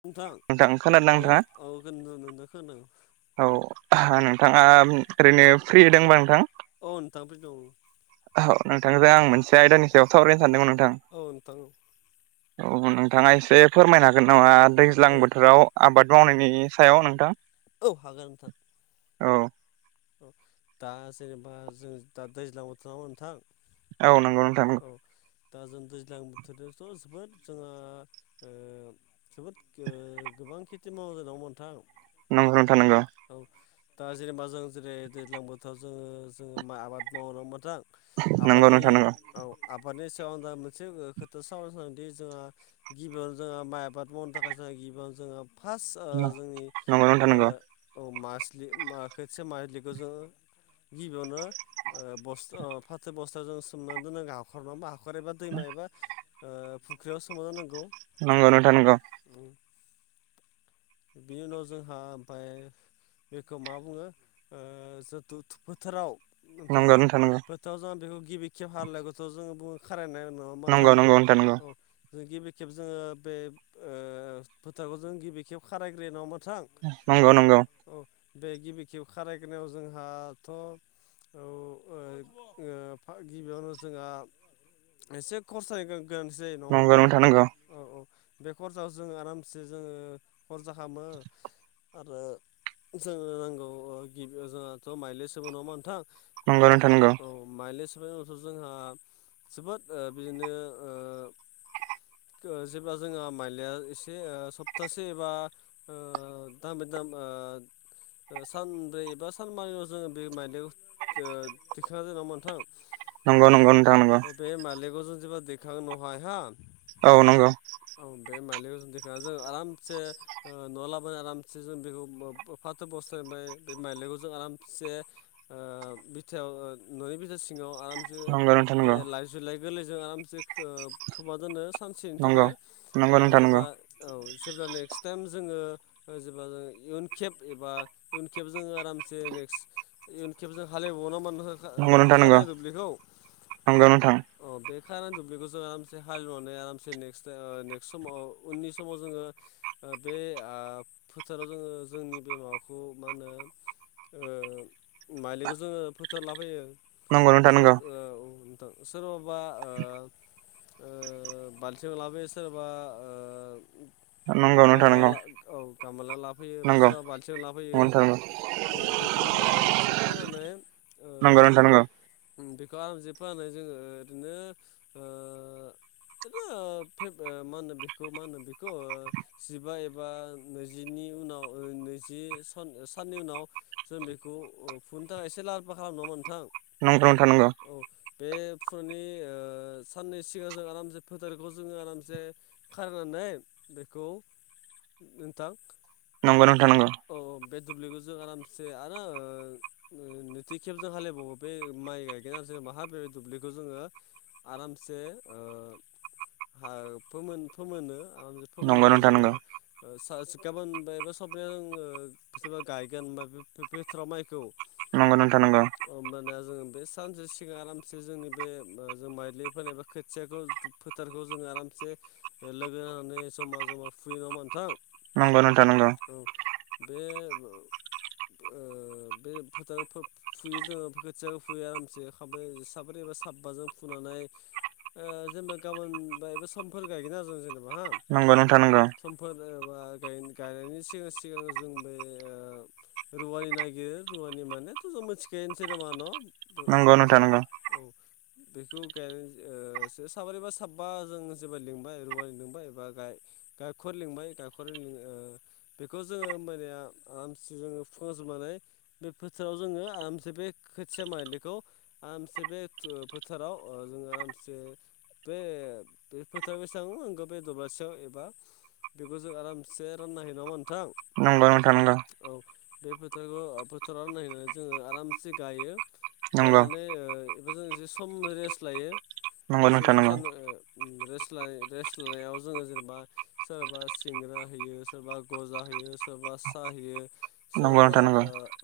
नोंथां खोनादोंना औ नोंथाङा? -औ होन नदों खोनादों औ नोंथांङा ओरैनो फ्रि दोंबा नोंथां औ नोंथां फ्रि दं औ नोंथांजों आं मोनसे आयदानि सायाव सावरायनो सानदोंमोन नों औ नोंथां औ नोंथांङा एसे फोरमायनो हागोन नामा दैज्लां बोथोराव आबाद मावनायनि सायाव नोंथां औ हागोन नोंथां औ दा जेनेबा जों दा दैज्लां बोथोर नामा नोंथां औनांगौ थां औ दा जों दैज्लां बोथोरजोंथ जोबोद जोंङो जोबोद गोबां खेथि मावजा दांग नोंथां नोंगौ नोंथां नोंगौ औ दा जेनेबा जों जेरै दैज्लां बोथोराव जोंङो जोंङो माइ आबाद मावलांबाय नोंथां नंगौ आबादनि नोंथां नंगौ। औ आबादनि सायाव मोनसे खोथा सावरायनो सानदोंदि जोंहा गिबियावनो जोंहा माइ आबाद मावनो थाखाय जोंहा गिबियावनो जोंहा फार्स्ट जोंनि नंगौ नोंथां नंगौ औ मासलि खोसे मायलिखौ जोंङो गिबियावनो बस फाथै बस्थायाव जों सोमनानै दोनांगौ हाखरानानै बा हाखर हखर एबा दैमा एबा फुख्रियाव सोमना दोननांगौ नंगौ नोंथां नोंगौ बिनि उनाव जोंहा ओमफाय बेखौ मा बुंङो जो फोथाराव नोंथां नंगौ नंगौ। बोथ जों बेखौ गिबि खेब हालनायखौथ जों बुङो खारायनाय नङा होमबा नंगौ - नंगौ नोंथां नंगौ औ जों गिबि खेब जोङो बे फोथारखौ जों गिबि खेब खारायग्रोयो नङा होनबा थां औ नंगौ नंगौ - औ बे गिबि खेब खारायगोनायाव जोंहाथ' औ गिबियावनो जोंहा एसे खरसायगोन गोनांथि जायो नङा नंगौ नोंथां नंगौ औ औ बे कर्साव जों आरामसे जोङो हरजाहामो आरो जोंनो नांगौ गिबि जोंहाथ' माइले समो नङा होनबा नोंथाङा नंगौ नोंथां नंगौ [unintelligible] जोंहा जोबोद ओ बिदिनो ओ जेब्ला जो माइलया एसे ओ सप्तासे एबा ओ [unintelligible] सानब्रै एबा सानबानियाव जोङो बे माइदखौ दिखांना जेना मोनथां नंगौ नंगौ नथां नंगौ [unintelligible] औ नंगौ [unintelligible] से न'आव लाबोनानै आरामसे जों बेखौ फाथो बस्थु फ्राय बे माइलाायखौ जों आराम से ओ बिथायाव न'नि बिथा सिङाव आरामसे नंगौ नोंथां बे नंगौ लाइ जुलाय गोरलैजों आरामसे खोमा दोनो सानसेनि थाखाय नंगौ नोंथां नंगौ जेबा औ जब्ला नेक्स्ट टाइम जोङो जेा ज इयुन खेब एबा इयुन खेब जोङो आरामसे नंगौ [unintelligible] नोंथां नंगौ खारानाय दुब्लिखौ नंगौ नोंथां। अ बे खार दुब्लिखौ जों आरामसे हालेवनानै आरामसे नेक्स्ट नेक्स्ट समाव उननि समाव जोङो ओ बे ओ फोथाराव जोङो जोंनि बे माबाखौ मा होनो ओ माइलिखौ जोङो फोथार लाफैयो नंगौ नोंथां नंगौ [unintelligible] सोरबाबा ओ ओ बालथिं लाबोयो सोरबा ओ नंगौ नोंथां नंगौ [unintelligible] औ गामा नंगौ लाफैयोसा बालथिाव लाफैयो नंगौ औ बेखौ जों आरामसे फोनानै नंगौ नोंथां नंगौ बेखौ आरामसे फोनानै जोङो ओरैनो ओ [unintelligible] [unintelligible] जिबा एबा नैजिनि उनाव नैजि सान साननि उनाव जों बेखौ फुनि थाखायसो लाहार फाहार खालाम नङामा नोंथां नंथ नथ नंगौ फुनि साननै सिगां जों आरामसे फोथारखौ जोङो आरामसे खारनानै बेखौ नोंथां नंगौ नोंथां नंगौ औ बे दुब्लिखौजों आरामसे आरो नैथि खेबजों हालेबावो बे माइ गायगोन आरो ज माहा बे दुब्लिखौ जोङो आरामसे हा फोमोन फोमोनो आर नंगौ फोमोननानै नोंथां जोङो नंगौ [unintelligible] आङो बेबा गायगोन होनबा बिथोथोराव माइखौ नंगौ नथ नांगौ जो बे सानसे सिगां आरामसे जोंनि बे जों माइलि फनायबा खोथियाखौ फोथारखौ जोङो आरामसे लोगो होननानै जमा जमा फुयो नामा नोंथां? नंगौ नोंथा नंगौ औ बे बे ओ फोथ फुयो जोङो खोथियाो फुयो आरामसे खाब साब्रै साबबाजों फुनानै जेनेबा गाबोन ब बे समफोर गायगोन आरो जों जेनेबा हा नंगौ नोंथां नगौ [unintelligible] बा गायनायनि सिगां सिगां जों बे रुवानि नायगिर रुवानि मानेथ' जों मिथिखायोनोसै नामा न' नंगौ नोंथां नंगौ औ बेखौ गायनानै ओ सो साबरैबा साबबा जों जेब्ला लिंबाय रुवानि लिंबाय बा गाय गायखर लिंबाय गायखर लिं ओ बे खौ जोंङो ओमबानिया आरामसि जोंङो फुखांजोबनानै बे फोथोराव जोंङो आरामसे बे खो थिया मायलिखौ आरामसे बे ओ फोथाराव ओ जोंङो आरामसे बे बे फोथार बेसेबां आंखौ बे दरासेयाव एबा बेखौ जों आरामसे रानना हैनांगोन नोंगौ नोंथां नोंगौ औ बे फोथारखौ फोथाराव नायनानै जोंङो आरामसे गायो नंगौ गायनानै ओ एबा जों एसे सम रेस्ट लायो दसे नोंथां दसे नंगौ सान ओ रेस्ट लानाय रेस्ट लानायाव जोंङो जेनेबा सोरबा सिंग्रा होयो सोरबा गजा होयो सोरबा सा होयो नंगौ नोंथां सोरबा नंगौ नोंथां नंगौ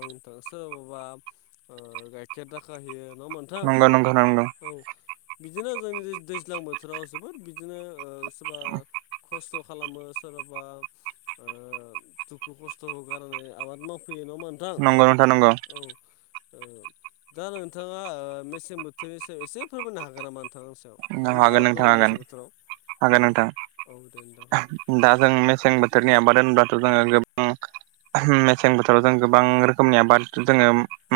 ओ सोरबाबा ओ गाइखेर दाखा होयो नोंङा ओमबा नंगौ नंगौ नंगौ बिदिनो जोंनि दैज्लां बोथोराव जोबोर बिदिनो ओ सोरबा खस्थ' खालामो सोरबाबा ओ दुखु खस्थ'खो गारनानै आबाद मावफैयो नोंङा ओम नंगौ नोंथां नंगौ ओ दा नोंथांङा ओ मेसें बोथोरनि सायाव एसे फोरमायनो हागोन नामा नोंथां सायाव मा मा हागोन आबाद नोंथां मावो हागोन मेसें बोथोराव हागोन नोंथां औ दे नोंथां दा जों मेसें बोथ थोरनि आबाद होनबाथ' जोंङो गोबां मेसें बोथोराव जों गोबां रोखोमनि आबाद जोंङो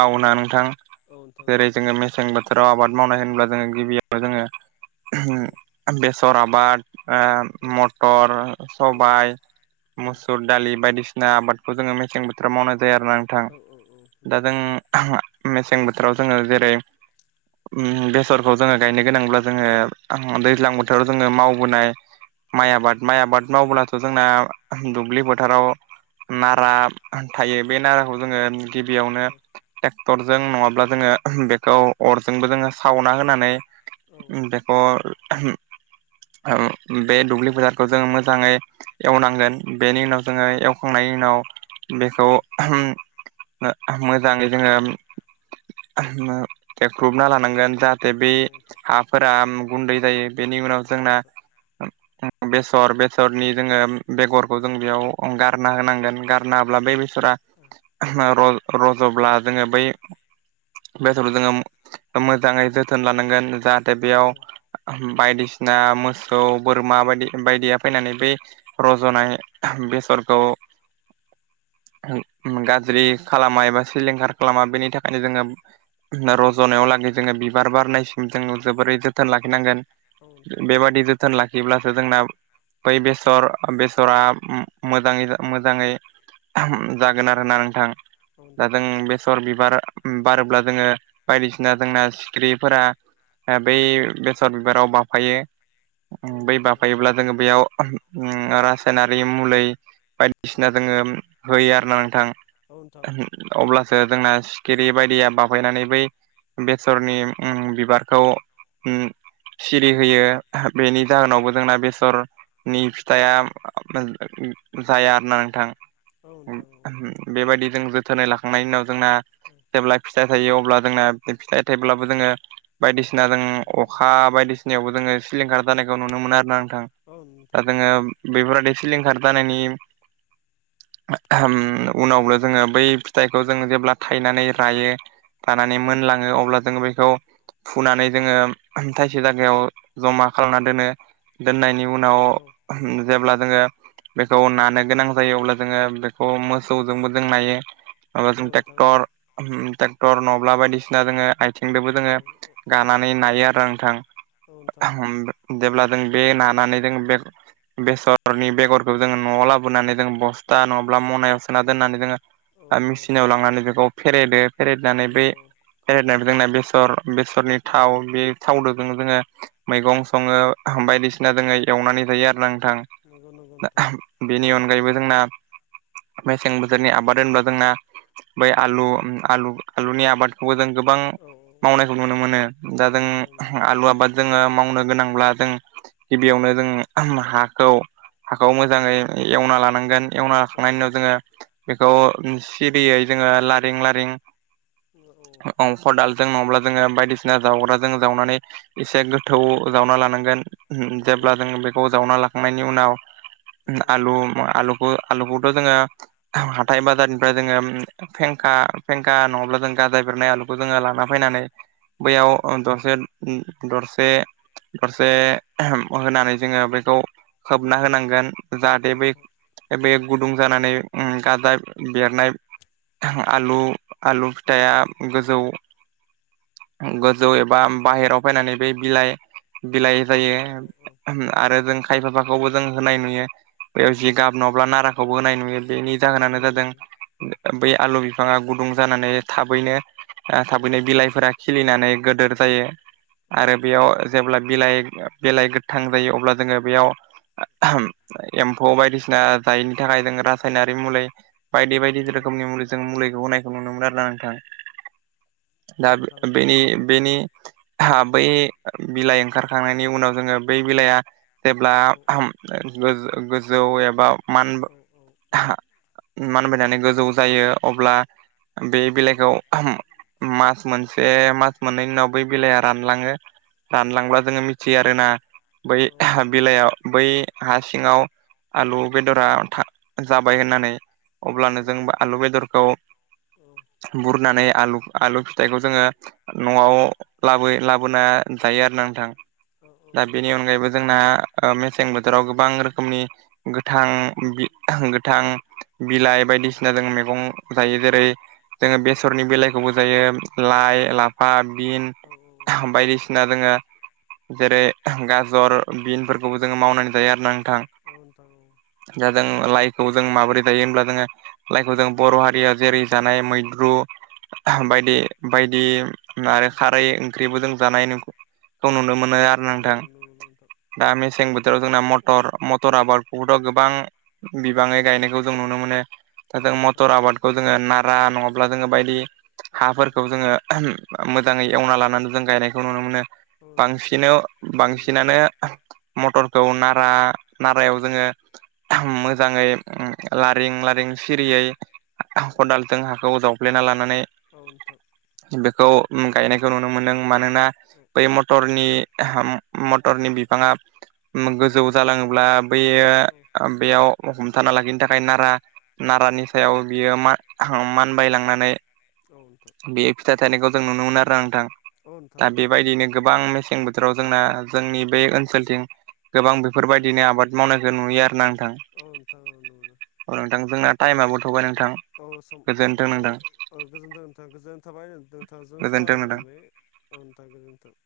मावोना नोंथां औ नोंथां जेरै जोंङो मेसें बोथोराव आबाद मावनाय होनब्ला जोंङो गिबियावनो जोंङो औ बेसर आबाद बा औ मथर औ सबायाइ मुसुर दालि बायदिसि ना आबादखौ जोंङो मेसें बोथोराव मावनाय जाया आरोना नोंथां औ औ औ दा नोंथां जों मेसें बोथोराव जोंङो जेरै उम बेसरखौ जोंङो गायनो गोनांब्ला जोंङो दैज्लां बोथोराव जोंङो मावबोनाय औ माइ आबाद माइ आबाद मावब्लाथ' जोंना दुब्लि फोथाराव औ नारा नोंथां थायो बे नाराखौ जोंङो गिबियावनो औ टरजों नङाब्ला जोंङो बेखौ अरजोंबो जोंङो सावना होनानै औ नोंथां बेखौ बे दुब्लि फोरखौ जोंङो मोजांङै औ नोंथां औ नोंथां औ नोंथां औ एवनांगोन बेनि उनाव जोंङो एवखांनायनि उनाव बेखौ मोजाङै जोंङो एख्रुबना लानांगोन जा बे हाफोरा गुन्दै जायो औ बेनि उनाव जोंना नोंथां बेसर बेसरनि जोंङो बेगरखौ जों बेयाव गारना होनांगोन गारना होब्ला बे बेसरा रज-रज'ब्ला जोंङो बै बेथर जोंङो मोजांङै जोथोन लानांगोन जाहाथे औ बेयाव नोंथां औ बायदिसिना ना मोसौ बोरमा बायदि बायदिया फैनानै बे रज'नाय बेसरखौ [inaudible] गाज्रि नोंथां औ नोंथां खालामा एबा सिलिंखार खालामा बेनि थाखायनो जोंङो रज'नायाव लागै जोंङो बिबार बारनायसिम जों जोबोरै जोथोन लाखिनांगोन बेबादि जोथोन लाखिब्लासो जोंना बै बेसर बेसरा मोजांङै मोजांङै जागोन आरो ना नोंथां दा जों औ बेसर बिबार उम बारोब्ला जोंङो बायदिसिना जोंना सिखिरिफोरा बै बेसर बिबाराव बाफायो औ बै नोंथां औ बाफायोब्ला जोंङो बेयाव रासायनारि मुलै बायदिसिना जोंङो होयो आरो ना नोंथां आरोना नोंथां अब्लासो जोंना सिखिरि बायदिया बाफैयनानै बै बेसरनि उम बिबार खौ उम सिरि होयो बेनि जाहोनावबो जोंना बेसर नि फिथाइया जाहोनावबो जोंना बेबायदि जों जोथोनै लाखांनायनि उनाव जोंना जेब्ला फिसा जायो अब्ला जोंना फिथाइ थायब्लाबो जोङो बायदिसिना जों बेसर अखा बायदिसिनायावबो जोङो सिलिंखार जानायखौ नुनो मोनो आरोना नोंथां औ दा जोङो बेफोरबादि सिलिंखार जानायनि उनावनो जोङो बै फिथाइखौ जों जेब्ला थायनानै रायो रानानै मोनलाङो अब्ला जोङो बैखौ फुनानै जोङो थाइसे जायगायाव जमा खालामना दोनो। दोननायनि उनाव जेब्ला जोङो बेखौ नानो गोनां जायो अब्ला जोङो बेखौ मोसौजोंबो जों नायो। अब्ला जोङो नोंथां टेक्टर टेक्टर नङाब्ला बायदिसिना जोङो आयथिंदोबो जोङो औ औ औ गानानै नायो आरो नोंथां जेब्ला जों बे नानानै जों बे-बेसरनि बेगरखौ जोङो न'आव लाबोनानै जों औ बस्था नङाब्ला मनायाव सोना दोननानै जोङो नोंथां मेसिनाव लांनानै बेखौ फेरेदो। फेरेदनानै औ नोंथां औ नोंथां औ बे औ औ फेरेदनानै जोंना बेसर बेसरनि थाव बे थावदो जों जोङो मैगं सङो, बायदिसिना जोङो एवनानै जायो आरोना नों थां नंगौ नंगौ नोंथां बिनि अनगायैबो जोंना मेसें बोथोरनि आबाद होनोब्ला जोंना औ बै आलु उम आलु आलुनि आबादखौबो जों गोबां औ मावनायखौ नुनो मोनो दा औ नोंथां जों गोनांब्ला जों गिबियावनो जों हाखौ हाखौ औ मोजाङै एवना लानांगोन एवना औ लाखांनायनि उनाव जोङो बेखौ सिरियै जोङो लारिं लारिं औ औ अंखदाल जों नङाब्ला जोङो बायदिसिना जावग्रा जों जावनानै एसे गोथौ जावना लानांगोन। नोंथां जावना लाखांनायनि जेब्ला उनाव जों बेखौ जावना लाखांनायनि उनाव औ औ आलु आलु आलुखौथ' जोङो हाथाय बाजारनिफ्राय जोङो फेंखा फेंखा नङाब्ला जों गाजा बेरनाय आलुखौ जोङो लाना फायनानै औ औ बैयाव दरसे दरसे दरसे होनानै जोङो बेखौ खोबना होनांगोन। औ जाहाथे बे नोंथां बे गुदुं जानानै उम गाजा बेरनाय आलु आलु औ फिथाइआ गोजौ गोजौ एबा बाहेराव फैनानै बे बिलाइ बिलाइ औ औ जायो आरो जों खायफाफाखौबो जों होनाय नुयो। बेव जिगाब नोंथां नङाब्ला नाराखौबो होनाय नुयो बेनि जाहोनानो जादों नुयो औ बै आलु बिफाङा गुदुं जानानै थाबैनो औ थाबैनो बिलाइफोरा खिलिनानै गोदोर औ जायो औ आरो बेयाव जेब्ला बिलाइ बेलाइ गोथां जायो अब्ला जोङो बेयाव एम्फौ बायदिसिना जायनि थाखाय जों औ रासायनारि मुलै बायदि बायदि औ रोखोमनि मुलि जों मुलिखौ होनाय नुनो मोनो आरोना नोंथां। दा नोंथां बेनि बेनि हा बै बिलाइ ओंखारखांनायनि उनाव जोङो बै बिलाइआ जेब्ला औ गोज-गोजौ एबा मान औ मानबायनानै गोजौ जायो अब्ला बे बिलाइखौ मास मोनसे मास मोननैनि उनाव बै बिलाइआ रानलाङो। औ नोंथां रानलांब्ला औ जोङो मिथियो आरोना औ बै नोंथां औ नोंथां औ बिलाइयाव बै हा सिङाव औ नोंथां औ औ आलु बेदरा था जाबाय होननानै। अब्लानो जोंबो आलु बेदरखौ बुरनानै आलु आलु फिथाइखौ जोङो न'आव लाबो लाबोना जायो आरो ना नोंथां। नंगौ नोंथां औ दा बेनि अनगायैबो जोंना मेसें बोथोराव गोबां रोखोमनि गोथां गोथां बिलाइ बायदिसिना जों मैगं जायो जेरै जोङो बेसरनि बेलाइखौबो जायो लाइ लाफा बिन नोंथां औ बायदिसिना जोङो जेरै गाजर बिन बेफोरखौबो जोङो औ मावनानै जायो आरो नोंथां दा जों लाइखौ जों माबोरै जायो होमब्ला जोङो लाइखौ जों बर' हारिया जेरै जानाय मैद्रु बायदि बायदि आरो खारै ओंख्रिबो जों जानाय खौ नुनो मोनो आरो नोंथां दा मेसें बो थोराव जोंना मटर मटर आबादखौबोथ' गोबां बिबाङै गायनायखौ जों नुनो मोनो दा जों मटर आबादखौ जोङो नारा नङाब्ला जोङो बायदि हाफोरखौ औ जोङो मोजाङै एवना लानानै जों गायनायखौ नुनो मोनो नोंथां औ बांसिनाव नुनो मोनो बांसिनानो मटरखौ नारा नारायाव जोङो औ मोजाङै ला लारिं सिरियै औ खदालजों हाखौ जावफ्लेना लानानै औ नोंथां बेखौ गायनायखौ नुनो मोनदों मानोना औ औ बै मथरनि मटरनि बिफाङा गोजौ जालाङोब्ला बैयो बेयाव हमथाना लाखिनो थाखाय नारा नारानि सायाव बियो मानबायलांनानै औ नोंथां बेयो फिथाइ थायनायखौ जों नुनो मोनो आरो नोंथां औ नोंथां दा औ बेबायदिनो गोबां मेसें बो राव जोंना जोंनि बे ओनसोलथिं गोबां बेफोरबायदिनो आबाद मावनायखौ नुयो आरोना नोंथां औ नोंथां औ नंगौ नोंथां जोंना टाइमाबो थौबाय नोंथां औ सम औ गोजोन्थों सम नोंथां औ गोजोनथों गोजोननाय थाबाय नोंथांजों गोजोन्थों सावराय नोंथां मोननानै औ नोंथां गोजोनथों